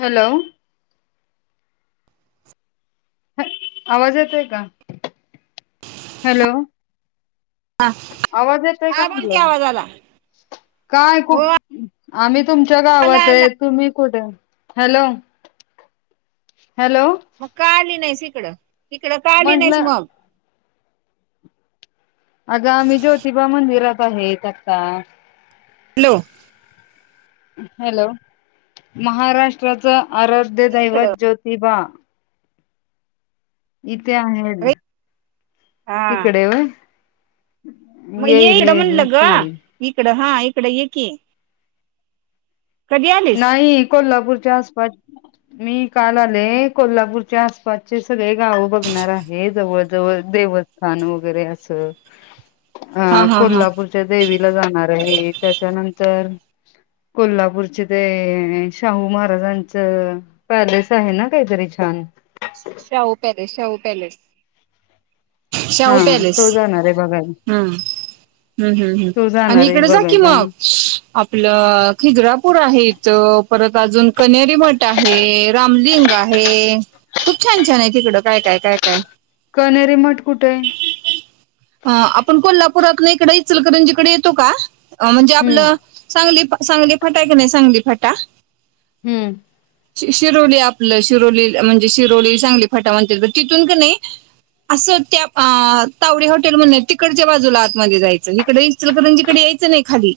Hello आवाज येतोय का हॅलो हा आवाज येतय का हा बोल की म्हणल आवाज आला हो काय खूप आमीत् तुमच्या आला गावात आला ये तुम्ही कुढ हॅलो हॅलो मग का आली नाही तीकड तकड का आली नाहीस म्हटलं मग अग आम्ही ज्योतिबा मंदिरात आहे एकत्ता लो हॅलो महाराष्ट्राच आराध्य इकडं दैवत ज्योतिबा इट ते आहे घरी अरे तिकडे व मये इकड म्हणाल ग येईल इकड हा इकड ये की कधी आलीस नाही कोल्हापूर. आसप मी काल आले कोल्हापूरच्या आसपासचे सगळे गाव बघणार आहे जवळ जवळ देवस्थान वगैरे असं. हा अ हा हा कोल्हापूरच्या देवीला जाणार. आहे त्याच्यानंतर? कोल्हापूरची. ते शाहू महाराजांचं पॅलेस आहे ना काहीतरी छान. Shahu palace Shahu palace. हा शाहू पॅलेस तो जाणार आहे बघायला हम् ह् हम् ह् तो आणि जाणार आहे इकडे जा कि बघायला मग आपलं खिगरापूर आहेत. परत अजून कनेरी मठ आहे रामलिंग आहे. छान छान आहे तिकडं काय काय काय काय? कनेरी मठ कुठे ये. पुरात नाही इकडे चलकरंजकडे येतो का? अ म्हणजे. हम्म आपलं सांगली पा. सांगली फाटा की नाही सांगली फाटा. हम्म शिरोली आपलं शिरोली म्हणजे? ती दोरी सांगली फाटा? म्हणतील तिथून की असत्या तावडी हॉटेल म्हणून तिकडच्या बाजूला आत मध्ये. जायचं आणि पिस्टल करंजी कडे यायचं नाही खाली.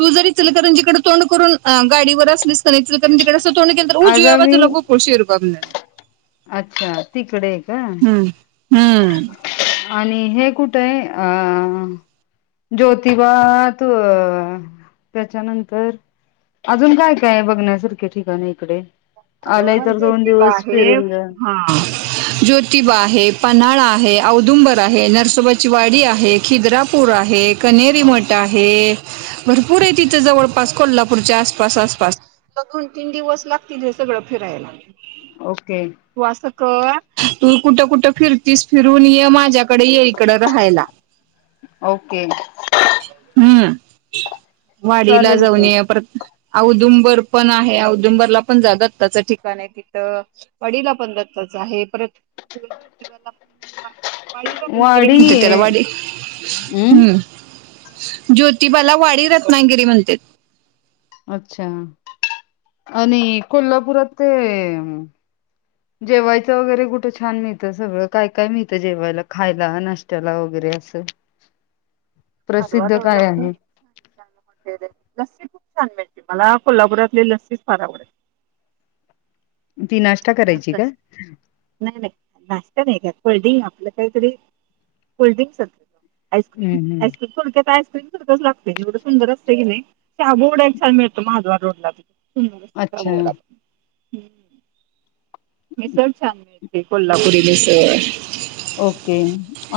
त जर इंस्टॉल करंजी कड करून. गाडीवर असलीच तर तिकडेंोंेल तर उजू आगामी आजला गोको शिरला? अच्छा तिकडे क [unintelligible] हम्म हम्म आणि हे कुठ ये. अ ज्योतिबा तू त्याच्यानंतर अजून काय काय बघण्यासारखे ठिकाण इकडे. आलंय अग तर दोन ज्योतिबा दिवस आहे फिरून जा हा ज्योतिबा आहे. पन्हाळा आहे औदुंबर आहे. नरसोबाची वाडी आहे. खिद्रापूर आहे कनेरी मठ आहे. भरपूर आहे तिथं जवळपास कोल्हापूरच्या आसपास आसपासन तीन दिवस लागतील. सगळं फिरायला लागेल. ओके तू असं कर. तू कुठं कुठं फिरतीस फिरून ये मा माझ्याकडे ये इकडं राहायला ओके हम्म वाडीला चालेल की जाऊन ये परत. औदुंबर पण आहे औदुंबरला पण जाता दत्ताचं ठिकाण आहे तिथं वाडीला पण दत्ताचं आहे परत आपल्या ज्योतिबाला पण [inaudible] वाडी रत्नागिरी वाडी म्हणते त्याला वाडी हम् हम्म. ज्योतिबाला वाडी रत्नागिरी म्हणतेत. अच्छा आणि कोल्हापुरात ते जेवायचं वगैरे कुठे छान मिळतं सगळं काय काय मिळतं जेवायला खायला नाष्ट्याला वगैरे असं. [inaudible] प्रसिद्ध रोड ला काय पण आहे छान छान हॉटेल आहेत. लस्सी खूप छान भेटते. मला कोल्हापुरातली लस्सी फार आवडते. ती नाश्ता करायची मस् का नाही नाही नाश्ता नाही कर [inaudible] आपलं काहीतरी [inaudible] आईस्क्रीम हम्म हम् आइस्क्रीम [inaudible] सारखंच लागते एवढ सुंदर असते की नाही चहा [inaudible] मिळतो महाद्वार रोडला तिथं. अच्छा ह् [inaudible] हम्म. मिसळ छान मिळती कोल्हापुरी मिसळ. ओके.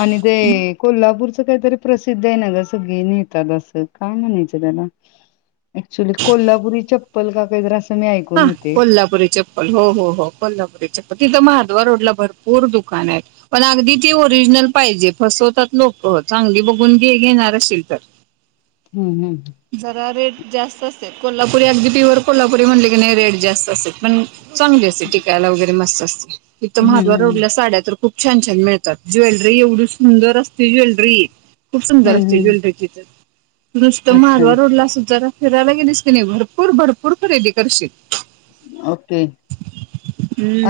आणि ते कोल्हापूर तिथं काय तरी प्रसिद्ध हाय ना ग सगळी म्हणतात असं काय म्हणायचं त्याला कोल्हापुरी अच चप्पल का काय कायतरी अस हा कोल्हापुरी चप्पल हो हो हो कोल्हापुरी चप्पल. तिथं महाद्वार रोडला भरपूर दुकानं आहेत पण अगदी ती ओरिजनल पाहिजे फसवतात लोकं चांगली बघून घे घेणार असशील तर. हम्म हम्. जरा रेट जास्त असतते कोल्हापुरी अगदी पीवर कोल्हापुरी म्हणले की नाही रेट जास्त असतेत पण चांगली असते टिकायला वगैरे मस्त. [unintelligible] इथं हम्म महाद्वार हम्म रोडला साड्या तर खूप छान छान मिळतात ज्वेलरी एवढी सुंदर असते ज्वेलरी खूप सुंदर हम्म असते हम्म ज्वेलरी ती तर ते अच्छा महाद्वार रोडला असं जरा फिरायला गेलीस की नाय भरपूर भरपूर खरेदी करशील. ओके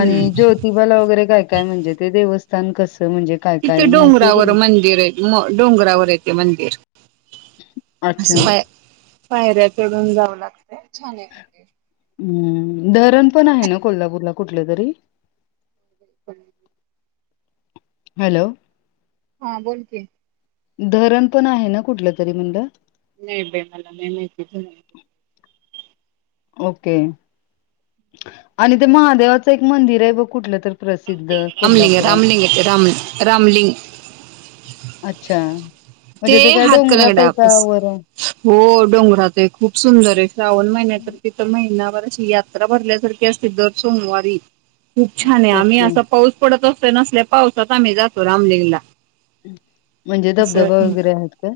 आणि ज्योतिबाला वगैरे काय काय म्हणजे ते देवस्थान कस तिथे डोंगरावर मंदिर आहे डोंगरावर ए ते मंदिर. अस अच्छा पा पायऱ्या चढून जाव लागतं छान आहे पण ते हम्म धरण पण आहे ना कोल्हापूरला कुठले तरी? [unintelligible] हॅलो. हा बोल की धरण पण आहे ना कुठलं तरी म्हणलं. नाही बाई मला नाही माहिती धरण ओके आणि ते महादेवाचं एक मंदिर आहे बघ कुठलं तर प्रसिद्ध रामलिंग रामलिंग कोल्हापुरात रामलिंग आहे ते रामलिंग अच्छा. ते म्हणजे काय डोंगरात हातकणंगल्या आहे का वर आहे? [unintelligible] हो डोंगरात आहे खूप सुंदर आहे श्रावण महिन्या तर तिथं महिनाभरच यात्रा भरल्यासारखी असते दर सोमवारी. खूप छान आहे आम्ही ओके असा पाऊस पडत असतो तर असल्या पावसात आम्ही जातो रामलिंगला म्हणजे धबधबा वगैरे आहेत का?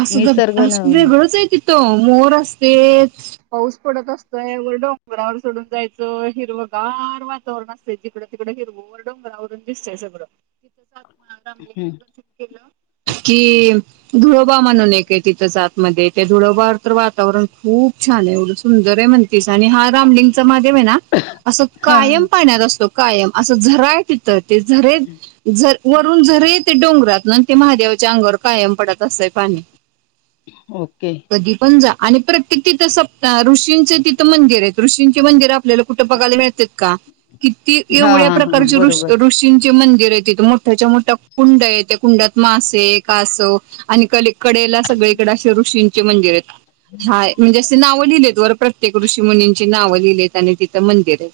अस तर निसर्ग अस न वेगळच आहे तिथं मोर असतेच पाऊस पडत असतोय वर डोंगरावर चढून जायचं हिरवगार वातावरण असतय तिकडं तिकडं हिरवगार डोंगरावरून दिसतंय सगळं तिथ हं [unintelligible] ते धुळोबा म्हणून एक आहे तिथ आत मध्ये त्या धुळबावर तर वातावरण खूप छान हाय एवढं सुंदर आहे म्हणतीस आणि हा रामलिंगचा महा [unintelligible] असं हा कायम हा. पाण्यात असत कायम असं झरा हाय तिथं ते झरे झ वरून झरे ते डोंगरात ना ते महादेव च्या अंगावर कायम पडत असंतय पाणी ओके कधी पण जा आणि प्रत्येक तिथं सप्ताह ऋषींचे तिथं मंदिर आहेत. ऋषींचे मंदिर आपल्याला कुठे बघायला मिळतात का? किती हा एवढ्या हा हा हा. प्रकारचे ऋष बरोबर ऋषींचे मंदिर तिथं एक मोठ्याच्या मोठ्या कुंड आहे त्या कुंडात मास से, कासव आणि क कडेला सगळीकडे असे ऋषींचे मंदिर आहेत. हाय म्हणजे असं नाव लिहिलेत? वर प्रत्येक ऋषी मुनींची नाव लिहिलीत आणि तिथं मंदिर आहे.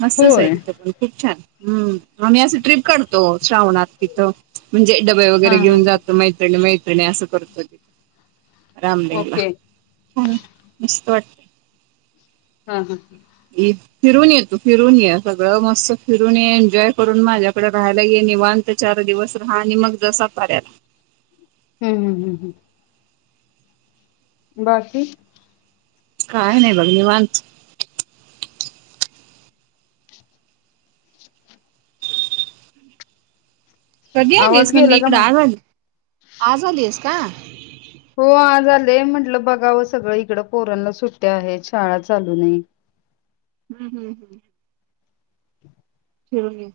मस्तच आहे होय तीथं पण खूप छान हम्म आम्ही असं ट्रिप काढतो श्रावणात तिथं म्हणजे डॉ हा वगैरे हा घेऊन हा जातो मैत्रीण मैत्रिणी वगैरे नाही असं करत रामलींगला ओके वा. हा हा फिरून येतू फिरून ये सगळं मस्त फिरून ये एन्जॉय करून माझ्याकडे राहायला ये निवांत चार दिवस रहा आणि मग- जसाफ्याला हम्म हम्म हम्म हम् बाकी काय नाही बघ निवांत कधी आवाज आलीस गेला का म्हणलीकडा आ मग? झाली आज आलीयेस का हो हा झालं. ते म्हटलं बघावं सगळं इकडं पोराला सुट्टया आहेत. शाळा चालूू नाही. हम्म. हम्म. हम. हम.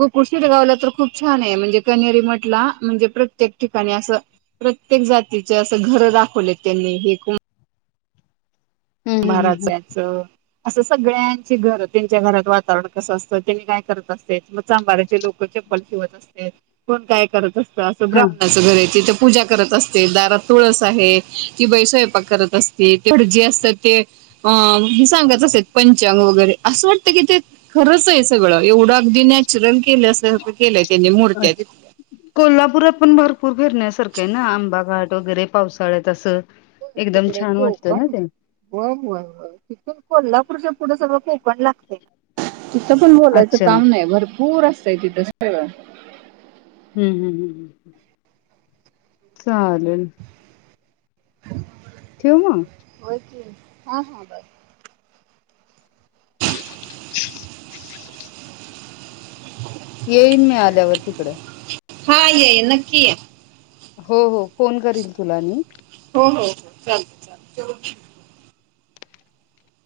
गोकुळ शिरगावला तर खूप छान आहे. म्हणजे कनेरी मटला म्हणजे प्रत्येक ठिकाणी असं प्रत्येक जातीच असं घर दाखवलेत त्यांनी हे कोण हं हं हं हं महाराजांचं. असं सगळ्यांची घर, त्यांच्या घरात वातावरण कसं असतं? त्यांनी काय करत असते? चांभाराचे लोक [unintelligible] ठेवत असत्यात. कोण काय करत असत? असं हा ब्राम्हणाचं घर आहे. तिथं पूजा करत असते, दारात तुळस आहे, ती बाई स्वयंपाक करत असते, ते भटजी असतात ते हे सांगत असत पंचांग वगैरे असं वाटतं की, ते खरंच आहे सगळं एवढं अगदी चूर्ण केलं सारख्या केल्याय त्यांनी मुर्त्या अच्छा तिथं. सारखं आहे ना, आंबा घाट वगैरे पावसाळ्यात असं. हो एकदम तिकडे छान वाटतं कोकण ना ते व्हयं व्हयं व्हयं तिथून कोल्हा पुढच्या पुढं सगळं कोकण लागतयं. तिथं पण बोलायचं अच्छा काम हम्म नाही भरप पूर असतय तिस सगळं. हम्म. हम्म. हम्म. चालेलं. [inaudible] होय की हा हा बर. येईन मी आल्यावर तिकडे. हा ये ये नक्की ये. हो. हो. फोन करील तुला मी. हो हो चालतंय चालतंय.